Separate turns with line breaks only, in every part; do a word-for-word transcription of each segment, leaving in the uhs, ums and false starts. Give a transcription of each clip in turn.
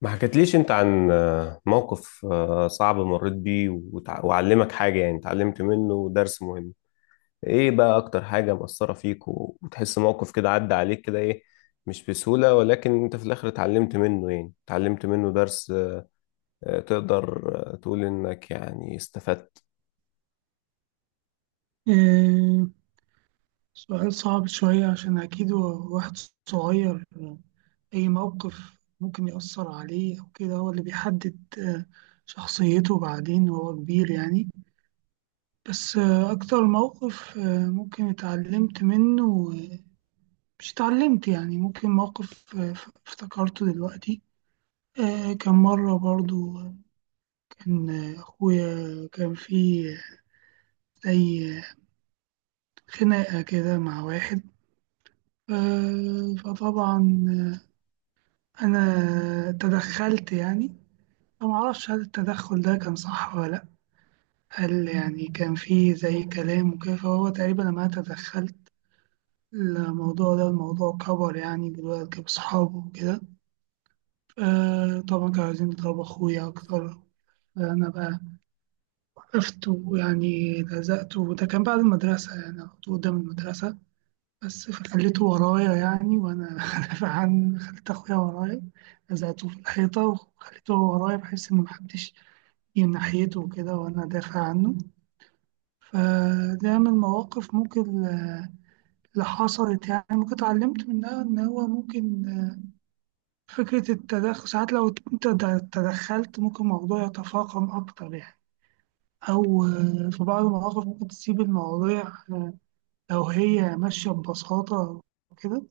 ما حكيتليش انت عن آه، موقف آه، صعب مريت بيه وتع- وعلمك حاجة، يعني اتعلمت منه درس مهم؟ ايه بقى اكتر حاجة مأثرة فيك، و- وتحس موقف كده عدى عليك كده، ايه؟ مش بسهولة، ولكن انت في الاخر اتعلمت منه، يعني اتعلمت منه درس. آه، تقدر آه، تقول انك يعني استفدت؟
إيه، سؤال صعب شوية عشان أكيد هو واحد صغير. أي موقف ممكن يأثر عليه أو كده، هو اللي بيحدد آه، شخصيته بعدين وهو كبير يعني. بس آه، أكتر موقف آه، ممكن اتعلمت منه، آه، مش اتعلمت، يعني ممكن موقف آه، ف- افتكرته دلوقتي. آه، كان مرة برضو آه، كان آه، أخويا كان في زي خناقة كده مع واحد. آه، فطبعا أنا تدخلت يعني. فما أعرفش هل التدخل ده كان صح ولا لأ، هل يعني كان فيه زي كلام وكده، فهو تقريبا لما أنا تدخلت الموضوع ده، الموضوع كبر يعني دلوقتي بصحابه وكده. آه، طبعا كانوا عايزين يضربوا أخويا أكتر، فأنا بقى وقفت، ويعني لزقته، وده كان بعد المدرسة يعني على طول قدام المدرسة بس، فخليته ورايا يعني، وأنا دافع عن خليت أخويا ورايا، لزقته في الحيطة وخليته هو ورايا بحيث إن محدش ناحيته كده وأنا دافع عنه. فده من المواقف ممكن آه، اللي حصلت، يعني ممكن اتعلمت منها إن هو ممكن، آه، فكرة التدخل ساعات لو أنت د- تدخلت ممكن الموضوع يتفاقم أكتر يعني. أو آه، في بعض المواقف ممكن تسيب المواضيع آه، لو هي ماشية ببساطة وكده،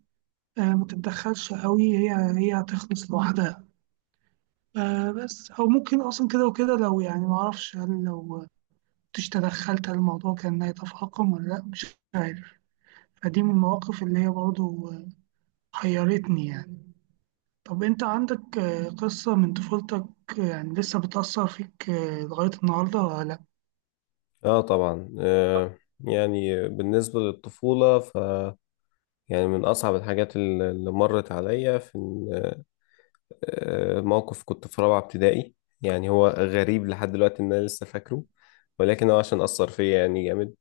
آه، ما تتدخلش قوي، هي هي هتخلص لوحدها آه، بس. أو ممكن أصلا كده وكده، لو يعني ما أعرفش هل لو كنتش تدخلت هل الموضوع كان هيتفاقم ولا لأ، مش عارف. فدي من المواقف اللي هي برضه حيرتني يعني. طب أنت عندك آه، قصة من طفولتك آه، يعني لسه بتأثر فيك آه، لغاية النهاردة ولا لأ؟
اه طبعا، آه، يعني بالنسبة للطفولة، ف يعني من أصعب الحاجات اللي اللي مرت عليا في آه، موقف كنت في رابعة ابتدائي. يعني هو غريب لحد دلوقتي إن أنا لسه فاكره، ولكن هو عشان أثر فيا يعني جامد.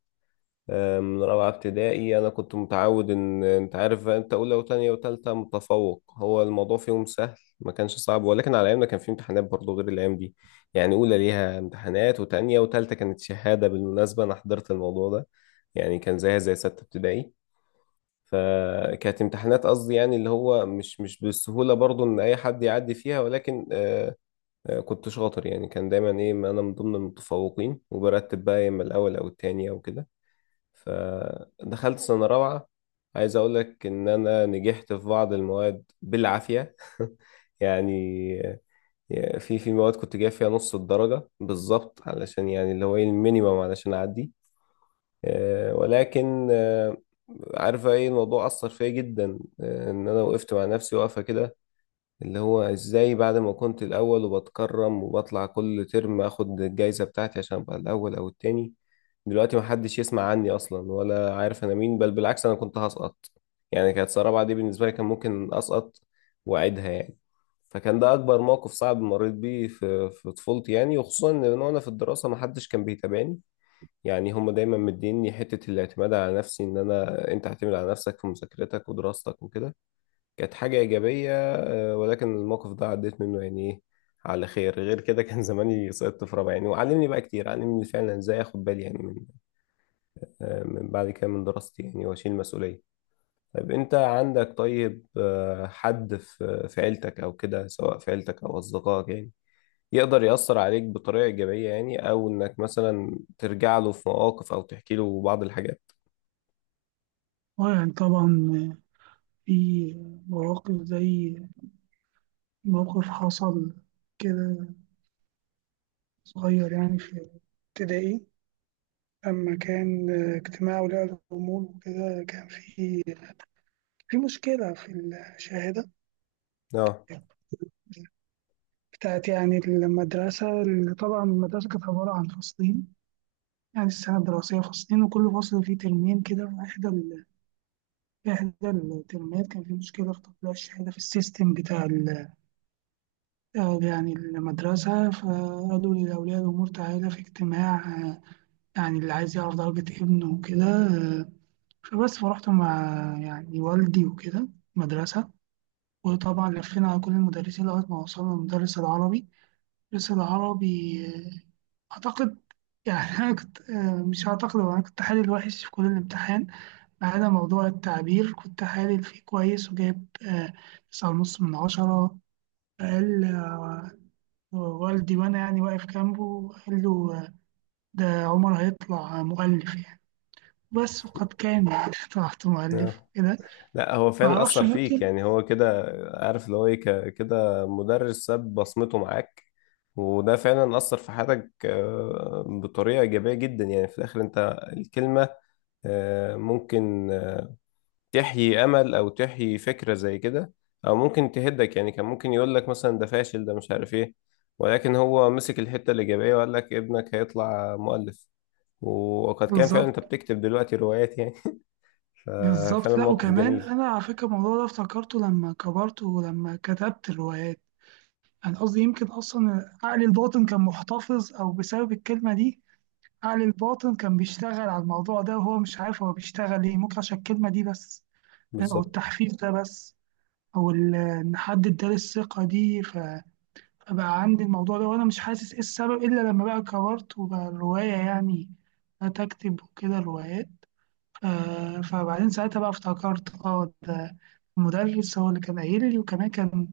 آه، من رابعة ابتدائي أنا كنت متعود، إن أنت عارف بقى، أنت أولى وتانية وتالتة متفوق، هو الموضوع فيهم سهل. ما كانش صعب، ولكن على أيامنا كان في امتحانات برضه غير الأيام دي. يعني أولى ليها امتحانات، وتانية وتالتة كانت شهادة، بالمناسبة أنا حضرت الموضوع ده. يعني كان زيها زي ستة ابتدائي. فكانت امتحانات، قصدي يعني اللي هو مش مش بالسهولة برضو ان اي حد يعدي فيها، ولكن آه، آه، كنت شاطر، يعني كان دايما ايه، ما انا من ضمن المتفوقين وبرتب بقى يا اما الاول او التاني او كده. فدخلت سنة رابعة، عايز اقول لك ان انا نجحت في بعض المواد بالعافية يعني. آه، في في مواد كنت جايب فيها نص الدرجة بالظبط، علشان يعني اللي هو ايه، المينيمم علشان اعدي. آه، ولكن آه، عارفة ايه الموضوع أثر فيا جدا، آه، إن أنا وقفت مع نفسي واقفة كده، اللي هو إزاي بعد ما كنت الأول وبتكرم وبطلع كل ترم آخد الجايزة بتاعتي عشان أبقى الأول أو التاني، دلوقتي محدش يسمع عني أصلا ولا عارف أنا مين، بل بالعكس أنا كنت هسقط. يعني كانت سنة رابعة دي بالنسبة لي كان ممكن أسقط وأعيدها يعني. فكان ده أكبر موقف صعب مريت بيه في في طفولتي، يعني وخصوصا إن أنا، وأنا في الدراسة محدش كان بيتابعني. يعني هم دايما مديني حتة الاعتماد على نفسي، ان انا، انت اعتمد على نفسك في مذاكرتك ودراستك وكده. كانت حاجة ايجابية، آه، ولكن الموقف ده عديت منه يعني ايه، على خير. غير كده كان زماني سقطت في رابعة يعني، وعلمني بقى كتير، علمني فعلا ازاي اخد بالي يعني من آه، من بعد كده من دراستي، يعني واشيل مسؤولية. طيب انت عندك، طيب آه، حد في في عيلتك او كده، سواء في عيلتك او اصدقائك، يعني يقدر يأثر عليك بطريقة إيجابية، يعني أو إنك مثلا ترجع له في مواقف أو تحكي له بعض الحاجات؟
آه، يعني طبعا، آه، في مواقف زي موقف حصل كده صغير يعني في ابتدائي. لما كان آه، اجتماع ولاء الأمور وكده، كان في في مشكلة في
اه،
الشهادة بتاعت يعني المدرسة. اللي طبعا المدرسة كانت عبارة عن فصلين، يعني السنة الدراسية فصلين، وكل فصل فيه ترمين كده. في إحدى ال- في إحدى الترمات كان في مشكلة في تطبيق الشهادة في السيستم بتاع ال- آه، يعني المدرسة. فقالوا لأولياء الأمور تعالى في اجتماع، آه، يعني اللي عايز يعرف درجة ابنه وكده. آه، فبس فرحت مع يعني والدي وكده مدرسة، وطبعا لفينا على كل المدرسين لغاية ما وصلنا لمدرس العربي. المدرس العربي آه، أعتقد يعني، أنا كنت آه، مش أعتقد، هو أنا كنت حالل وحش في كل الامتحان ما عدا موضوع التعبير، كنت حالل فيه كويس وجايب آه، تسعة ونص من عشرة. فقال آه، والدي وأنا يعني واقف جنبه، قال له آه، ده عمر هيطلع مؤلف يعني. بس وقد كان يعني، طلعت مؤلف
اه،
وكده.
لا هو فعلا
معرفش
اثر فيك
ممكن.
يعني، هو كده. عارف اللي هو ايه، ك- كده مدرس ساب بصمته معاك، وده فعلا اثر في حياتك آه، بطريقه ايجابيه جدا. يعني في الاخر انت، الكلمه آه، ممكن آه، تحيي امل او تحيي فكره زي كده، او ممكن تهدك. يعني كان ممكن يقول لك مثلا ده فاشل، ده مش عارف ايه، ولكن هو مسك الحته الايجابيه وقال لك ابنك هيطلع مؤلف، وقد كان فعلا،
بالظبط.
انت بتكتب دلوقتي روايات يعني. ففعلا
بالظبط، لا.
موقف
وكمان
جميل.
أنا على فكرة الموضوع ده افتكرته لما كبرت ولما كتبت الروايات. انا قصدي يمكن اصلا عقل الباطن كان محتفظ، او بسبب الكلمه دي عقل الباطن كان بيشتغل على الموضوع ده وهو مش عارف هو بيشتغل ايه، ممكن عشان الكلمه دي بس، فاهم؟ او
بالظبط.
التحفيز ده بس، او ال- ان حد اداني الثقه دي، ف- فبقى عندي الموضوع ده وانا مش حاسس ايه السبب، الا لما بقى كبرت وبقى الروايه يعني بدأت اكتب وكده روايات. آه، فبعدين ساعتها بقى افتكرت، اه ده المدرس هو اللي كان قايل لي. وكمان كان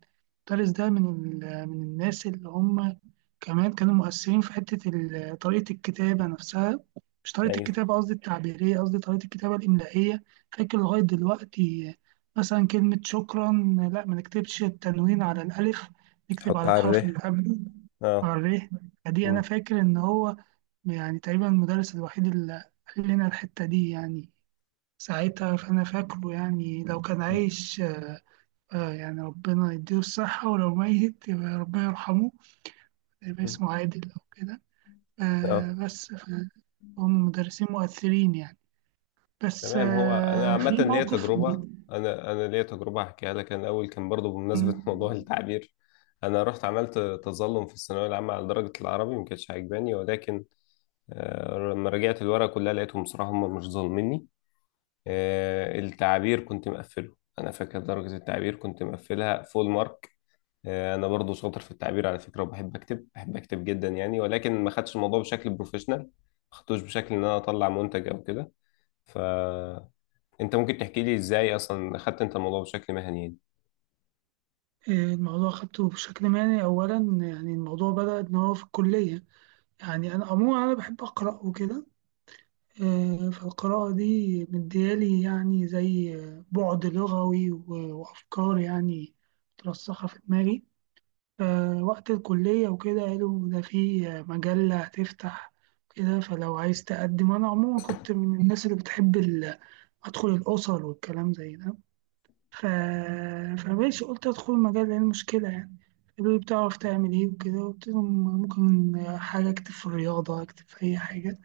المدرس ده من ال- من الناس اللي هم كمان كانوا مؤثرين في حتة ال- طريقة الكتابة نفسها. مش طريقة
ايوه،
الكتابة، قصدي التعبيرية، قصدي طريقة الكتابة الإملائية. فاكر لغاية دلوقتي، مثلا كلمة شكرا، لا ما نكتبش التنوين على الألف، نكتب
حط
على
على
الحرف
الره.
اللي قبله، على
اه.
الر. فدي أنا
مم.
فاكر إن هو يعني تقريبا المدرس الوحيد اللي قال لنا الحتة دي يعني ساعتها، فأنا فاكره يعني، لو كان عايش آه يعني ربنا يديله الصحة، ولو ميت يبقى ربنا يرحمه، يبقى
مم.
اسمه عادل أو كده.
اه،
آه بس ف- هم مدرسين مؤثرين يعني. بس
تمام. هو انا
آه
عامه
في
ليا
موقف
تجربه،
بت-
انا انا ليا تجربه هحكيها لك. انا الاول كان برضو بمناسبه موضوع
م-
التعبير. انا رحت عملت تظلم في الثانويه العامه على درجه العربي، ما كانتش عاجباني، ولكن آه، لما رجعت الورقه كلها لقيتهم بصراحه هم مش ظالميني. آه، التعبير كنت مقفله، انا فاكر درجه التعبير كنت مقفلها فول مارك. آه، انا برضو شاطر في التعبير على فكره، وبحب اكتب، بحب اكتب جدا يعني، ولكن ما خدتش الموضوع بشكل بروفيشنال، ما خدتوش بشكل ان انا اطلع منتج او كده. فانت ممكن تحكي لي ازاي اصلا خدت انت الموضوع بشكل مهني يعني؟
آه، الموضوع خدته بشكل مهني أولا. يعني الموضوع بدأ إن هو في الكلية، يعني أنا عموما أنا بحب أقرأ وكده. آه، فالقراءة دي مديالي يعني زي بعد لغوي، و- وأفكار يعني مترسخة في دماغي. آه، وقت الكلية وكده قالوا ده في مجلة هتفتح كده، فلو عايز تقدم. أنا عموما كنت من الناس اللي بتحب ال- أدخل الأسر والكلام زي ده. ف... فماشي قلت أدخل المجلة، إيه المشكلة يعني. قالوا لي بتعرف تعمل إيه وكده، قلت لهم ممكن حاجة أكتب في الرياضة، أكتب في أي حاجة،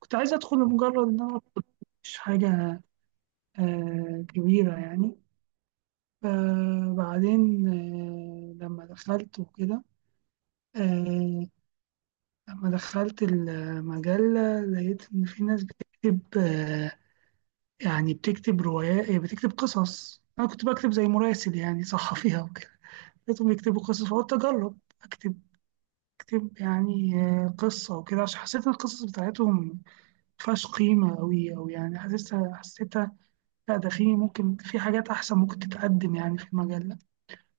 كنت عايز أدخل لمجرد إن أنا أدخل، مش حاجة آه، كبيرة يعني. فبعدين آه، لما دخلت وكده، آه، لما دخلت المجلة لقيت إن في ناس بتكتب، آه، يعني بتكتب روايات، بتكتب قصص. أنا كنت بكتب زي مراسل يعني صحفيها وكده. لقيتهم يكتبوا قصص فقلت أجرب أكتب، أكتب يعني آه، قصة وكده، عشان حسيت إن القصص بتاعتهم مفيهاش قيمة أوي، أو يعني حسيتها حسيتها لا، ده في ممكن في حاجات أحسن ممكن تتقدم يعني في المجلة.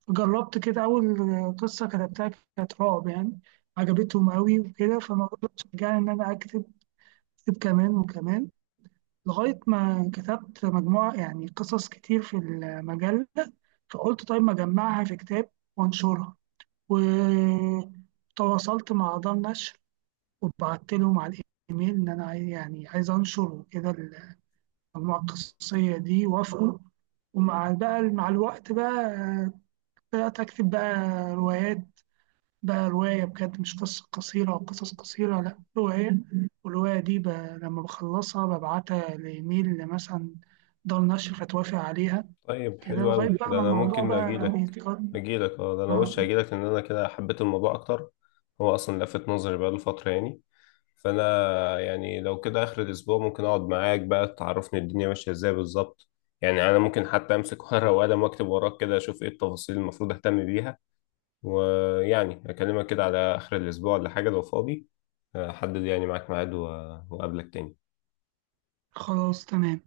جربت كده، أول قصة كتبتها كانت رعب يعني، عجبتهم أوي وكده. فالموضوع ده شجعني إن أنا أكتب، كتب كمان وكمان، لغاية ما كتبت مجموعة يعني قصص كتير في المجلة. فقلت طيب ما أجمعها في كتاب وأنشرها. وتواصلت مع دار نشر وبعت لهم على الإيميل إن أنا عايز يعني عايز أنشر وكده المجموعة القصصية دي. وافقوا، ومع بقى مع الوقت بقى بدأت أكتب بقى روايات. ده رواية بجد، مش قصة قصيرة أو قصص قصيرة، لأ رواية. والرواية دي ب... لما بخلصها ببعتها لإيميل مثلا دار نشر فتوافق عليها
طيب،
كده،
حلو
لغاية
أوي
بقى
ده،
ما
أنا
الموضوع
ممكن
بقى
أجيلك
بيتكرر.
أجيلك أه، ده أنا وش
آه،
أجيلك، لأن أنا كده حبيت الموضوع أكتر. هو أصلا لفت نظري بقاله فترة يعني. فانا يعني لو كده اخر الاسبوع ممكن اقعد معاك بقى تعرفني الدنيا ماشيه ازاي بالظبط. يعني انا ممكن حتى امسك ورقه وقلم واكتب وراك كده، اشوف ايه التفاصيل المفروض اهتم بيها. ويعني اكلمك كده على اخر الاسبوع ولا حاجه، لو فاضي احدد يعني معاك ميعاد و- واقابلك تاني.
خلاص تمام.